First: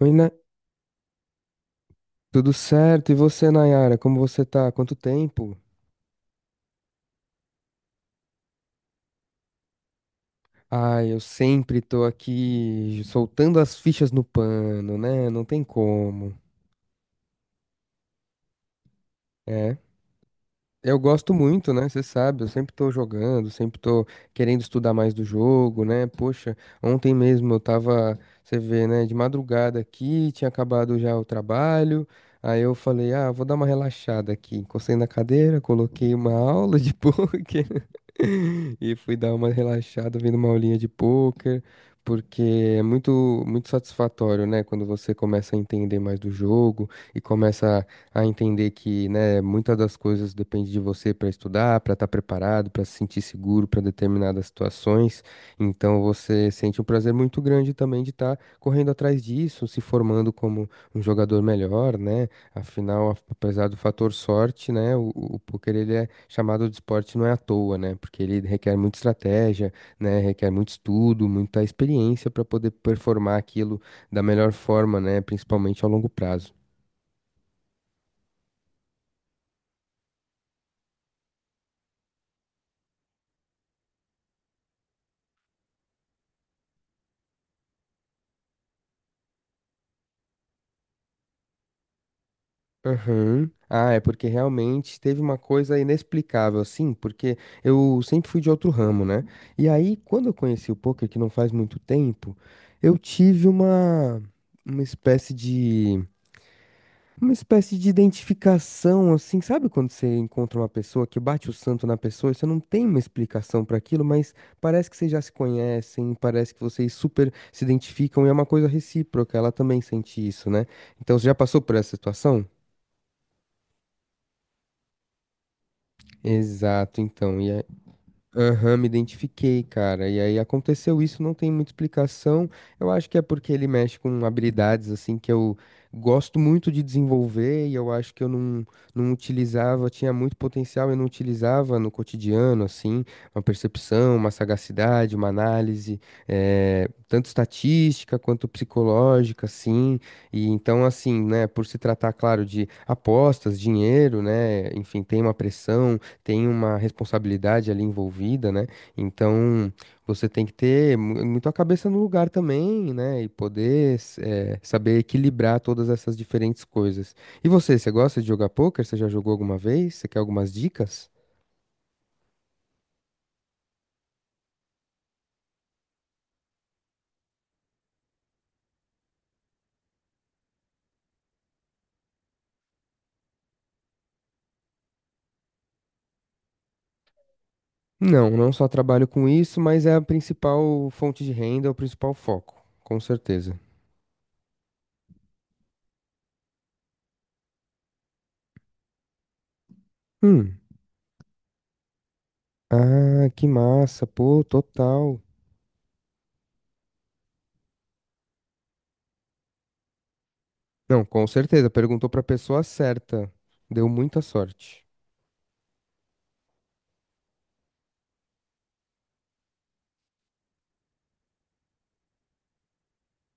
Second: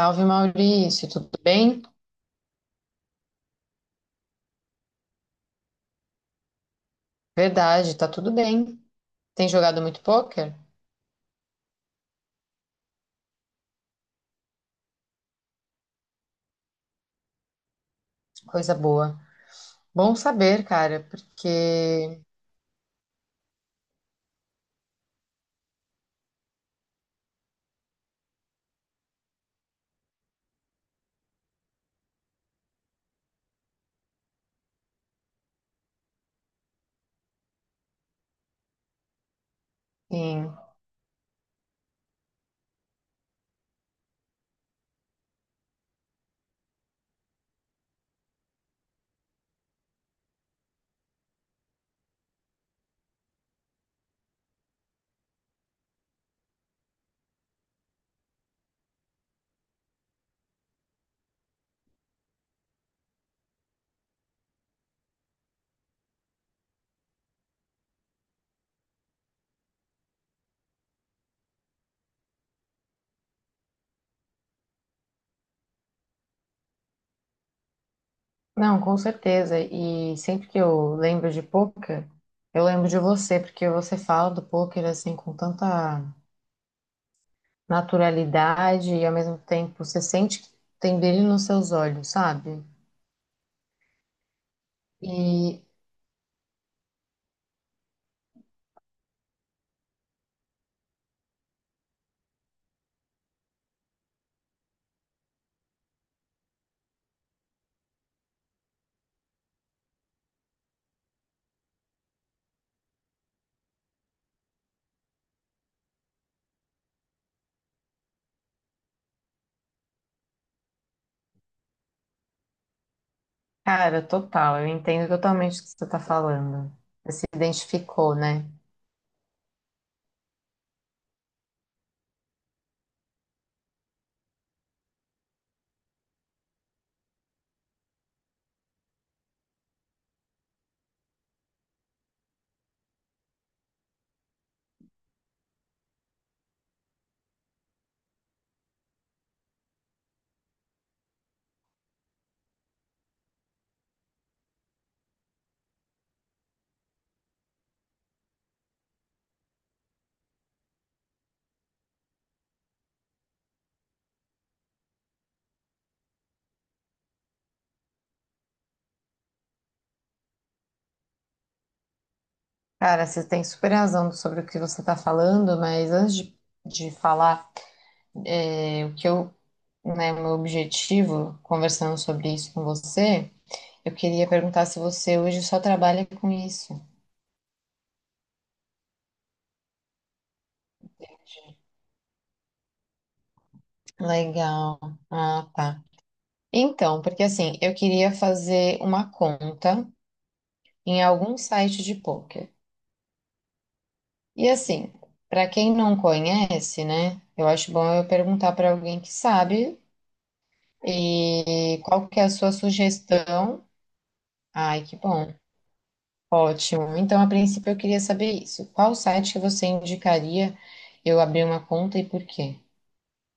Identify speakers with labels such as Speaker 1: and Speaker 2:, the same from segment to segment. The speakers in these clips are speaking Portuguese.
Speaker 1: Oi, né?
Speaker 2: Maurício, tudo bem?
Speaker 1: Tudo certo? E você, Nayara? Como você tá? Quanto tempo?
Speaker 2: Verdade, tá tudo bem. Tem jogado muito pôquer?
Speaker 1: Ah, eu sempre tô aqui soltando as fichas no pano, né? Não tem como.
Speaker 2: Coisa boa.
Speaker 1: É.
Speaker 2: Bom saber,
Speaker 1: Eu
Speaker 2: cara,
Speaker 1: gosto muito, né? Você
Speaker 2: porque
Speaker 1: sabe, eu sempre tô jogando, sempre tô querendo estudar mais do jogo, né? Poxa, ontem mesmo eu tava, você vê, né, de madrugada aqui, tinha acabado já o trabalho. Aí eu falei, ah, vou dar uma relaxada aqui. Encostei na cadeira, coloquei uma aula de poker e fui dar uma relaxada vendo uma
Speaker 2: sim,
Speaker 1: aulinha de poker, porque é muito, muito satisfatório, né? Quando você começa a entender mais do jogo e começa a entender que, né, muitas das coisas depende de você para estudar, para estar preparado, para se sentir seguro para determinadas situações. Então você sente um prazer muito grande também de estar correndo atrás disso, se formando como um jogador melhor, né? Afinal, apesar do fator sorte, né, o poker ele é chamado de esporte não é à toa, né? Porque ele requer muita estratégia, né? Requer muito estudo, muita experiência para poder performar aquilo da melhor forma, né? Principalmente a longo prazo.
Speaker 2: não, com certeza. E sempre que eu lembro de pôquer, eu lembro de você, porque você fala do pôquer assim com tanta naturalidade e ao mesmo tempo você sente que tem brilho nos seus olhos, sabe?
Speaker 1: Aham. Ah, é porque realmente teve uma
Speaker 2: E,
Speaker 1: coisa inexplicável, assim, porque eu sempre fui de outro ramo, né? E aí, quando eu conheci o poker, que não faz muito tempo, eu tive uma espécie de, uma espécie de identificação, assim, sabe quando você encontra uma pessoa que bate o santo na pessoa e você não tem uma explicação para aquilo, mas parece que vocês já se conhecem, parece que vocês super se identificam e é uma coisa recíproca, ela também sente isso, né? Então, você já passou por essa situação?
Speaker 2: cara, total, eu entendo totalmente o que você tá falando.
Speaker 1: Exato,
Speaker 2: Você se
Speaker 1: então. E aí,
Speaker 2: identificou, né?
Speaker 1: aham, me identifiquei, cara. E aí aconteceu isso, não tem muita explicação. Eu acho que é porque ele mexe com habilidades assim que eu gosto muito de desenvolver e eu acho que eu não utilizava, tinha muito potencial e não utilizava no cotidiano, assim, uma percepção, uma sagacidade, uma análise, tanto estatística quanto psicológica, assim. E então, assim, né, por se tratar, claro, de apostas, dinheiro, né, enfim, tem uma pressão, tem uma responsabilidade ali envolvida, né? Então você tem que ter muito a cabeça no lugar também, né? E poder saber equilibrar todas essas diferentes coisas. E você, você gosta de jogar poker? Você já jogou alguma vez? Você quer algumas dicas?
Speaker 2: Cara, você tem super razão sobre o que você está falando, mas antes de falar é, o que eu, né, meu objetivo conversando sobre isso com você, eu queria perguntar se você hoje só trabalha com isso.
Speaker 1: Não, não só trabalho com isso, mas é a principal fonte de renda, é o principal foco, com certeza.
Speaker 2: Legal. Ah, tá. Então, porque assim, eu queria fazer uma conta
Speaker 1: Hum.
Speaker 2: em algum site de poker.
Speaker 1: Ah, que massa, pô,
Speaker 2: E assim,
Speaker 1: total.
Speaker 2: para quem não conhece, né, eu acho bom eu perguntar para alguém que sabe
Speaker 1: Não, com certeza,
Speaker 2: e qual
Speaker 1: perguntou
Speaker 2: que
Speaker 1: pra
Speaker 2: é a sua
Speaker 1: pessoa certa.
Speaker 2: sugestão.
Speaker 1: Deu muita sorte.
Speaker 2: Ai, que bom. Ótimo. Então, a princípio, eu queria saber isso. Qual site que você indicaria eu abrir uma conta e por quê?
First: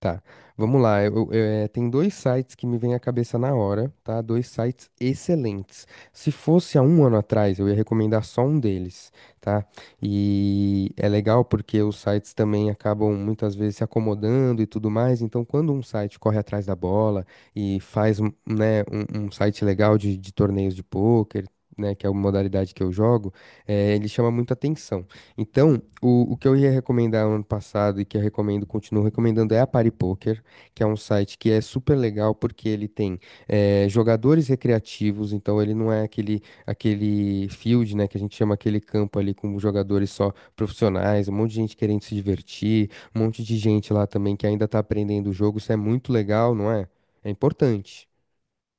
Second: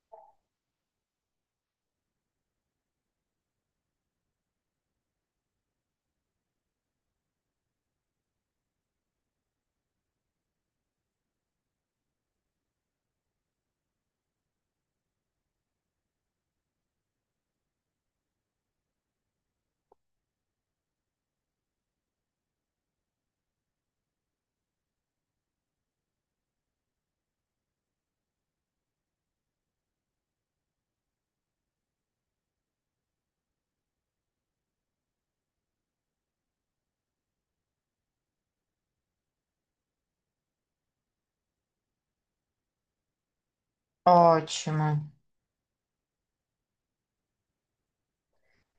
Speaker 1: Tá, vamos lá. Tem dois sites que me vêm à cabeça na hora, tá? Dois sites excelentes. Se fosse há um ano atrás, eu ia recomendar só um deles, tá? E é legal porque os sites também acabam muitas vezes se acomodando e tudo mais. Então, quando um site corre atrás da bola e faz, um site legal de torneios de pôquer, né, que é uma modalidade que eu jogo, ele chama muita atenção. Então, o que eu ia recomendar ano passado e que eu recomendo, continuo recomendando, é a Party Poker, que é um site que é super legal porque ele tem jogadores recreativos, então ele não é aquele field, né, que a gente chama aquele campo ali com jogadores só profissionais, um monte de gente querendo se divertir, um monte de gente lá também que ainda tá
Speaker 2: Ótimo.
Speaker 1: aprendendo o jogo, isso é muito legal, não é? É importante.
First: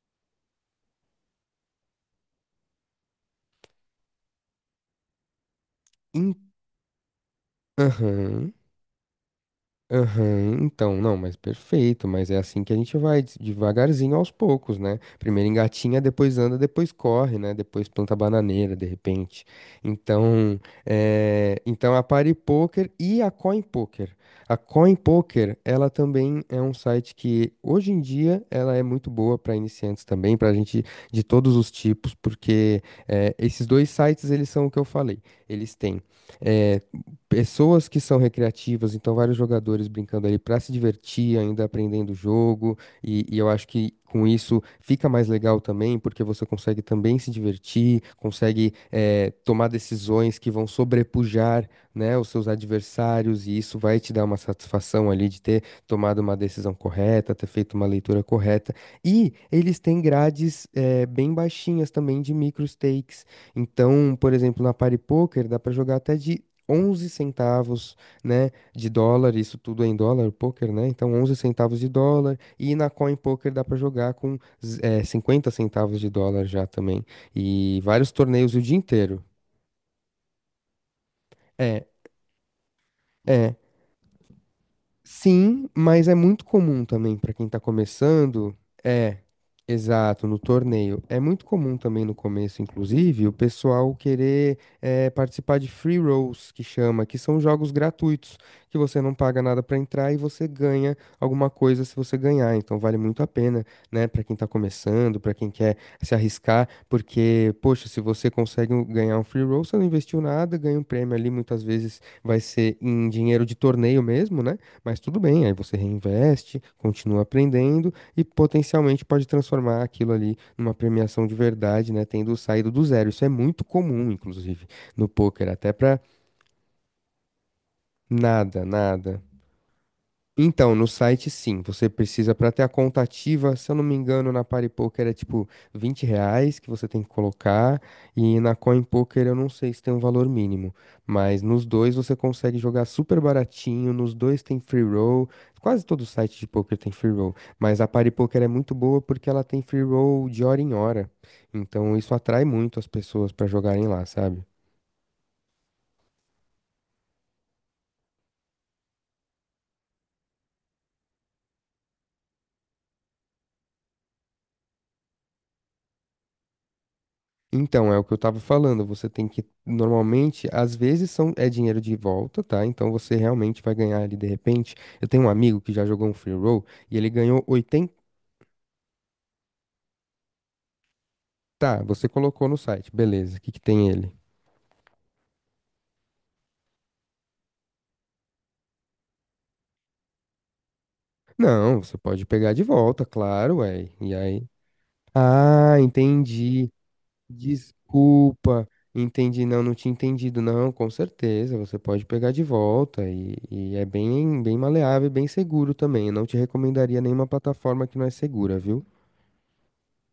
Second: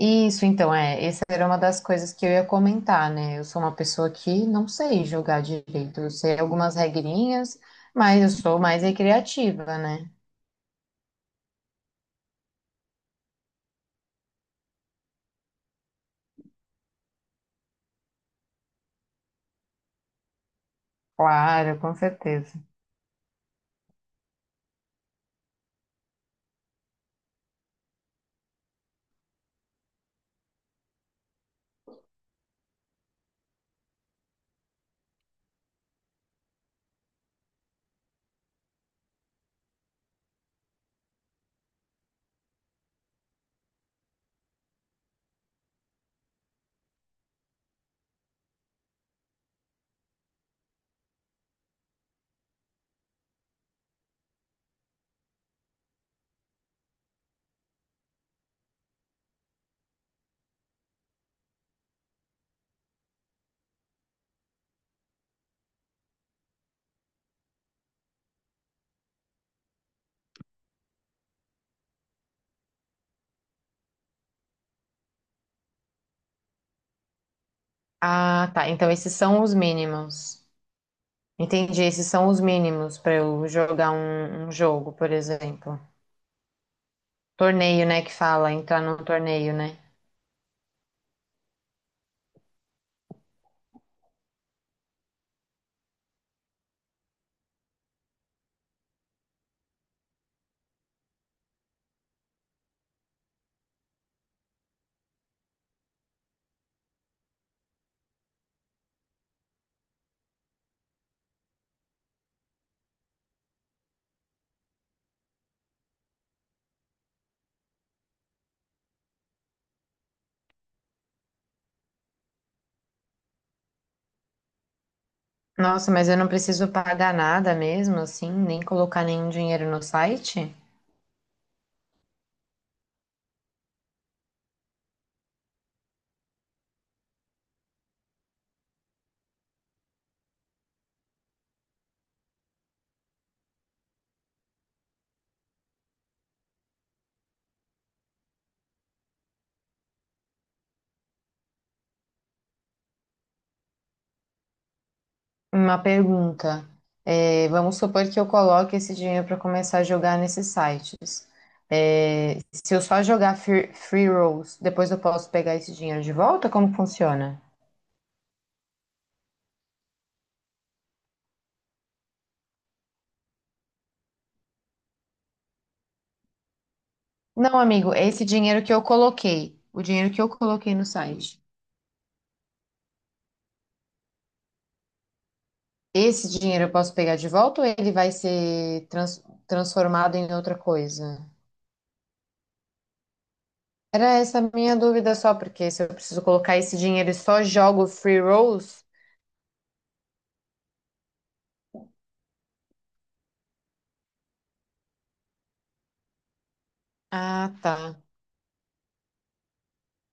Speaker 2: Isso, então, é. Essa era uma das coisas que eu ia comentar, né? Eu sou uma pessoa que não sei jogar direito. Eu sei algumas regrinhas, mas eu
Speaker 1: Aham.
Speaker 2: sou mais recreativa, né?
Speaker 1: Aham, então, não, mas perfeito, mas é assim que a gente vai, devagarzinho aos poucos, né? Primeiro engatinha, depois anda, depois corre, né? Depois planta bananeira, de repente. Então, é,
Speaker 2: Claro,
Speaker 1: então
Speaker 2: com
Speaker 1: a Party
Speaker 2: certeza.
Speaker 1: Poker e a Coin Poker. A Coin Poker, ela também é um site que hoje em dia ela é muito boa para iniciantes também, para gente de todos os tipos, porque é, esses dois sites eles são o que eu falei. Eles têm eh, pessoas que são recreativas, então vários jogadores brincando ali para se divertir, ainda aprendendo o jogo, e eu acho que com isso fica mais legal também, porque você consegue também se divertir, consegue tomar decisões que vão sobrepujar, né, os seus adversários, e isso vai te dar uma satisfação ali de ter tomado uma decisão correta, ter feito uma leitura correta, e eles têm grades bem baixinhas também de micro stakes, então, por exemplo, na Party Poker dá para jogar até de 11 centavos, né, de dólar, isso tudo é em dólar, o poker, né? Então 11 centavos de dólar e na Coin Poker dá pra jogar com 50 centavos de dólar já também. E vários
Speaker 2: Ah,
Speaker 1: torneios o
Speaker 2: tá.
Speaker 1: dia
Speaker 2: Então, esses
Speaker 1: inteiro.
Speaker 2: são os mínimos. Entendi.
Speaker 1: É,
Speaker 2: Esses são os mínimos para eu
Speaker 1: é.
Speaker 2: jogar um jogo, por
Speaker 1: Sim,
Speaker 2: exemplo.
Speaker 1: mas é muito comum também para quem tá
Speaker 2: Torneio, né, que fala,
Speaker 1: começando.
Speaker 2: entrar num
Speaker 1: É,
Speaker 2: torneio, né?
Speaker 1: exato, no torneio. É muito comum também no começo, inclusive, o pessoal querer participar de free rolls, que chama, que são jogos gratuitos, que você não paga nada para entrar e você ganha alguma coisa se você ganhar. Então vale muito a pena, né, para quem tá começando, para quem quer se arriscar, porque, poxa, se você consegue ganhar um free roll, você não investiu nada, ganha um prêmio ali, muitas vezes vai ser em dinheiro de torneio mesmo, né? Mas tudo bem, aí você reinveste, continua aprendendo e potencialmente pode transformar aquilo ali numa premiação de verdade, né? Tendo saído do zero. Isso é muito comum, inclusive, no poker, até
Speaker 2: Nossa,
Speaker 1: para
Speaker 2: mas eu não preciso pagar nada mesmo, assim, nem
Speaker 1: nada,
Speaker 2: colocar
Speaker 1: nada.
Speaker 2: nenhum dinheiro no site?
Speaker 1: Então, no site sim, você precisa para ter a conta ativa, se eu não me engano, na PariPoker é tipo 20 reais que você tem que colocar, e na CoinPoker eu não sei se tem um valor mínimo, mas nos dois você consegue jogar super baratinho, nos dois tem free roll, quase todo site de poker tem free roll, mas a PariPoker é muito boa porque ela tem free roll de hora em hora, então isso atrai muito as pessoas para jogarem lá, sabe?
Speaker 2: Uma pergunta. É, vamos supor que eu coloque esse dinheiro para começar a jogar nesses sites. É, se eu só jogar free rolls, depois eu posso pegar esse dinheiro de volta? Como funciona?
Speaker 1: Então, é o que eu tava falando. Você tem que, normalmente, às vezes são, é dinheiro de volta, tá? Então você realmente vai ganhar ali de repente. Eu tenho um amigo que já jogou um free roll e ele ganhou
Speaker 2: Não,
Speaker 1: 80.
Speaker 2: amigo, é esse dinheiro que eu coloquei, o dinheiro que eu coloquei no site.
Speaker 1: Tá, você colocou no site, beleza. O que que tem ele?
Speaker 2: Esse dinheiro eu posso pegar de volta ou ele vai ser transformado em outra coisa?
Speaker 1: Não, você pode pegar de volta, claro, ué. E
Speaker 2: Era essa
Speaker 1: aí?
Speaker 2: a minha dúvida só, porque
Speaker 1: Ah,
Speaker 2: se eu preciso colocar
Speaker 1: entendi.
Speaker 2: esse dinheiro e só jogo free
Speaker 1: Desculpa,
Speaker 2: rolls.
Speaker 1: entendi. Não, não tinha entendido. Não, com certeza, você pode pegar de volta, e é bem, bem maleável e bem seguro também. Eu não te recomendaria nenhuma
Speaker 2: Ah,
Speaker 1: plataforma que
Speaker 2: tá.
Speaker 1: não é segura, viu?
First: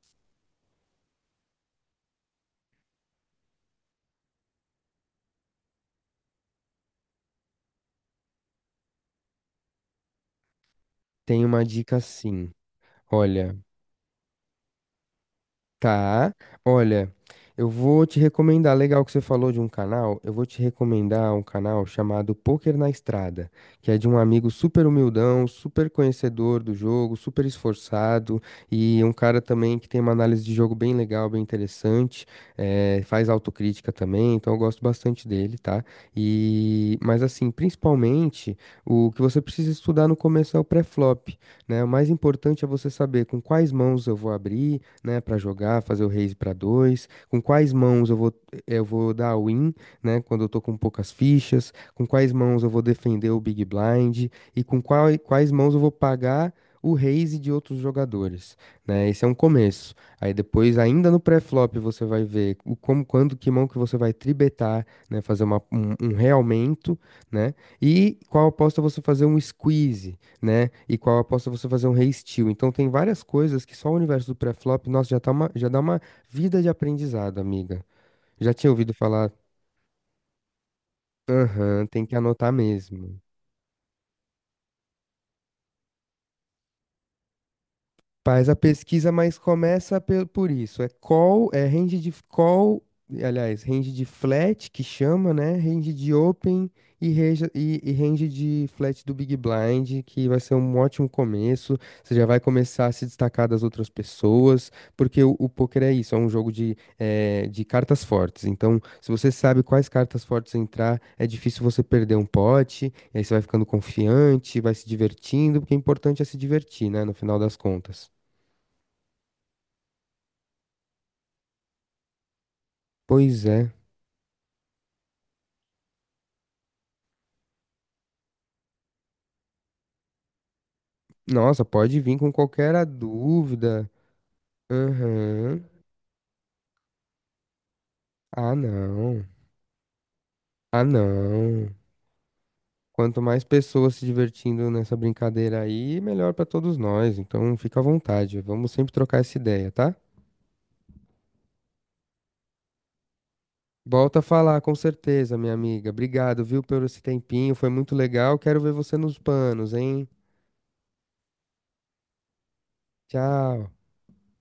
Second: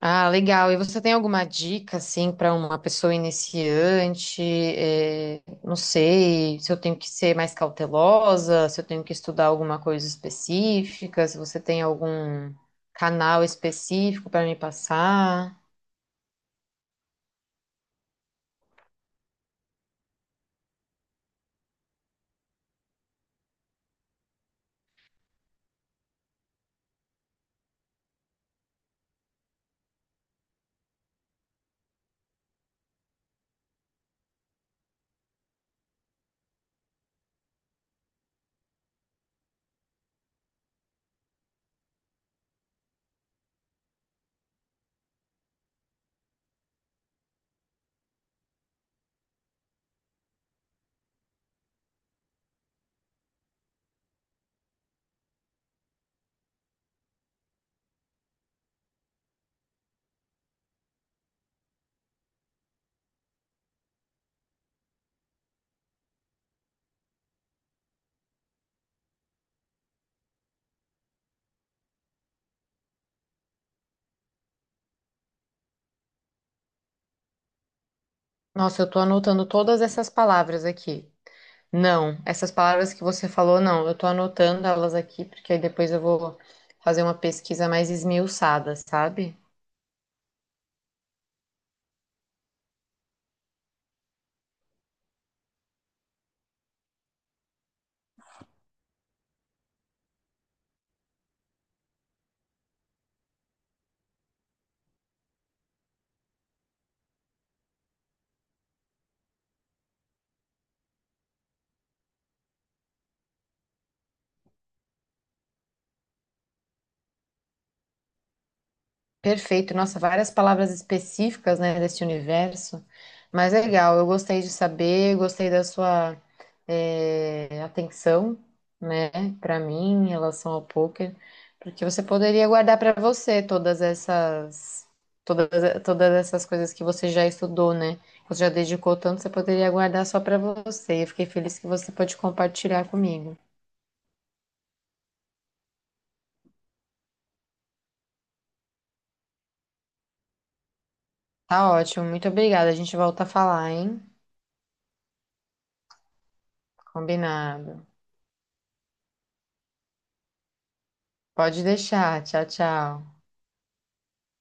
Speaker 2: Ah, legal. E você tem alguma dica, assim, para uma pessoa iniciante? Não sei, se eu tenho que ser mais cautelosa, se eu tenho que estudar alguma coisa específica, se
Speaker 1: Tem
Speaker 2: você
Speaker 1: uma
Speaker 2: tem
Speaker 1: dica sim.
Speaker 2: algum canal
Speaker 1: Olha.
Speaker 2: específico para me passar.
Speaker 1: Tá, olha, eu vou te recomendar, legal que você falou de um canal, eu vou te recomendar um canal chamado Poker na Estrada, que é de um amigo super humildão, super conhecedor do jogo, super esforçado e um cara também que tem uma análise de jogo bem legal, bem interessante, faz autocrítica também, então eu gosto bastante dele, tá? E, mas assim, principalmente, o que você precisa estudar no começo é o pré-flop, né? O mais importante é você saber com quais mãos eu vou abrir, né, para jogar, fazer o raise para dois, com quais mãos eu vou dar a win, né, quando eu tô com poucas fichas, com quais mãos eu vou defender o big blind e com quais mãos eu vou pagar o raise de outros jogadores, né? Esse é um começo. Aí depois, ainda no pré-flop, você vai ver o como, quando, que mão que você vai tribetar, né? Fazer um realmento, né? E qual aposta você fazer um squeeze, né? E qual aposta você fazer um re-steal. Então tem várias coisas que só o universo do pré-flop, nossa, já dá uma vida de aprendizado, amiga. Já tinha
Speaker 2: Nossa, eu
Speaker 1: ouvido
Speaker 2: tô
Speaker 1: falar,
Speaker 2: anotando todas essas palavras aqui.
Speaker 1: aham, tem que
Speaker 2: Não,
Speaker 1: anotar
Speaker 2: essas palavras que
Speaker 1: mesmo.
Speaker 2: você falou, não. Eu tô anotando elas aqui, porque aí depois eu vou fazer uma pesquisa mais
Speaker 1: Faz a
Speaker 2: esmiuçada,
Speaker 1: pesquisa, mas
Speaker 2: sabe?
Speaker 1: começa por isso. É call, é range de call, aliás, range de flat, que chama, né? Range de open e, e range de flat do Big Blind, que vai ser um ótimo começo. Você já vai começar a se destacar das outras pessoas, porque o poker é isso, é um jogo de, de cartas fortes. Então, se você sabe quais cartas fortes entrar, é difícil você perder um pote, e aí você vai ficando confiante, vai se divertindo, porque o importante é se divertir, né? No final das contas.
Speaker 2: Perfeito, nossa, várias palavras específicas, né, desse universo,
Speaker 1: Pois
Speaker 2: mas é
Speaker 1: é.
Speaker 2: legal, eu gostei de saber, gostei da sua atenção, né, para mim em relação ao poker,
Speaker 1: Nossa,
Speaker 2: porque
Speaker 1: pode
Speaker 2: você
Speaker 1: vir com
Speaker 2: poderia
Speaker 1: qualquer
Speaker 2: guardar
Speaker 1: a
Speaker 2: para você todas
Speaker 1: dúvida.
Speaker 2: essas todas,
Speaker 1: Aham.
Speaker 2: todas essas coisas que você já estudou, né, que você já
Speaker 1: Ah,
Speaker 2: dedicou tanto,
Speaker 1: não.
Speaker 2: você poderia guardar só para
Speaker 1: Ah,
Speaker 2: você. Eu fiquei feliz que
Speaker 1: não.
Speaker 2: você pode compartilhar
Speaker 1: Quanto
Speaker 2: comigo.
Speaker 1: mais pessoas se divertindo nessa brincadeira aí, melhor pra todos nós. Então, fica à vontade. Vamos sempre trocar essa ideia, tá?
Speaker 2: Tá ótimo, muito obrigada. A gente volta a falar, hein?
Speaker 1: Volta a falar, com certeza, minha amiga. Obrigado, viu, por esse tempinho. Foi
Speaker 2: Combinado.
Speaker 1: muito legal. Quero ver você nos panos, hein?
Speaker 2: Pode deixar. Tchau, tchau.
Speaker 1: Tchau.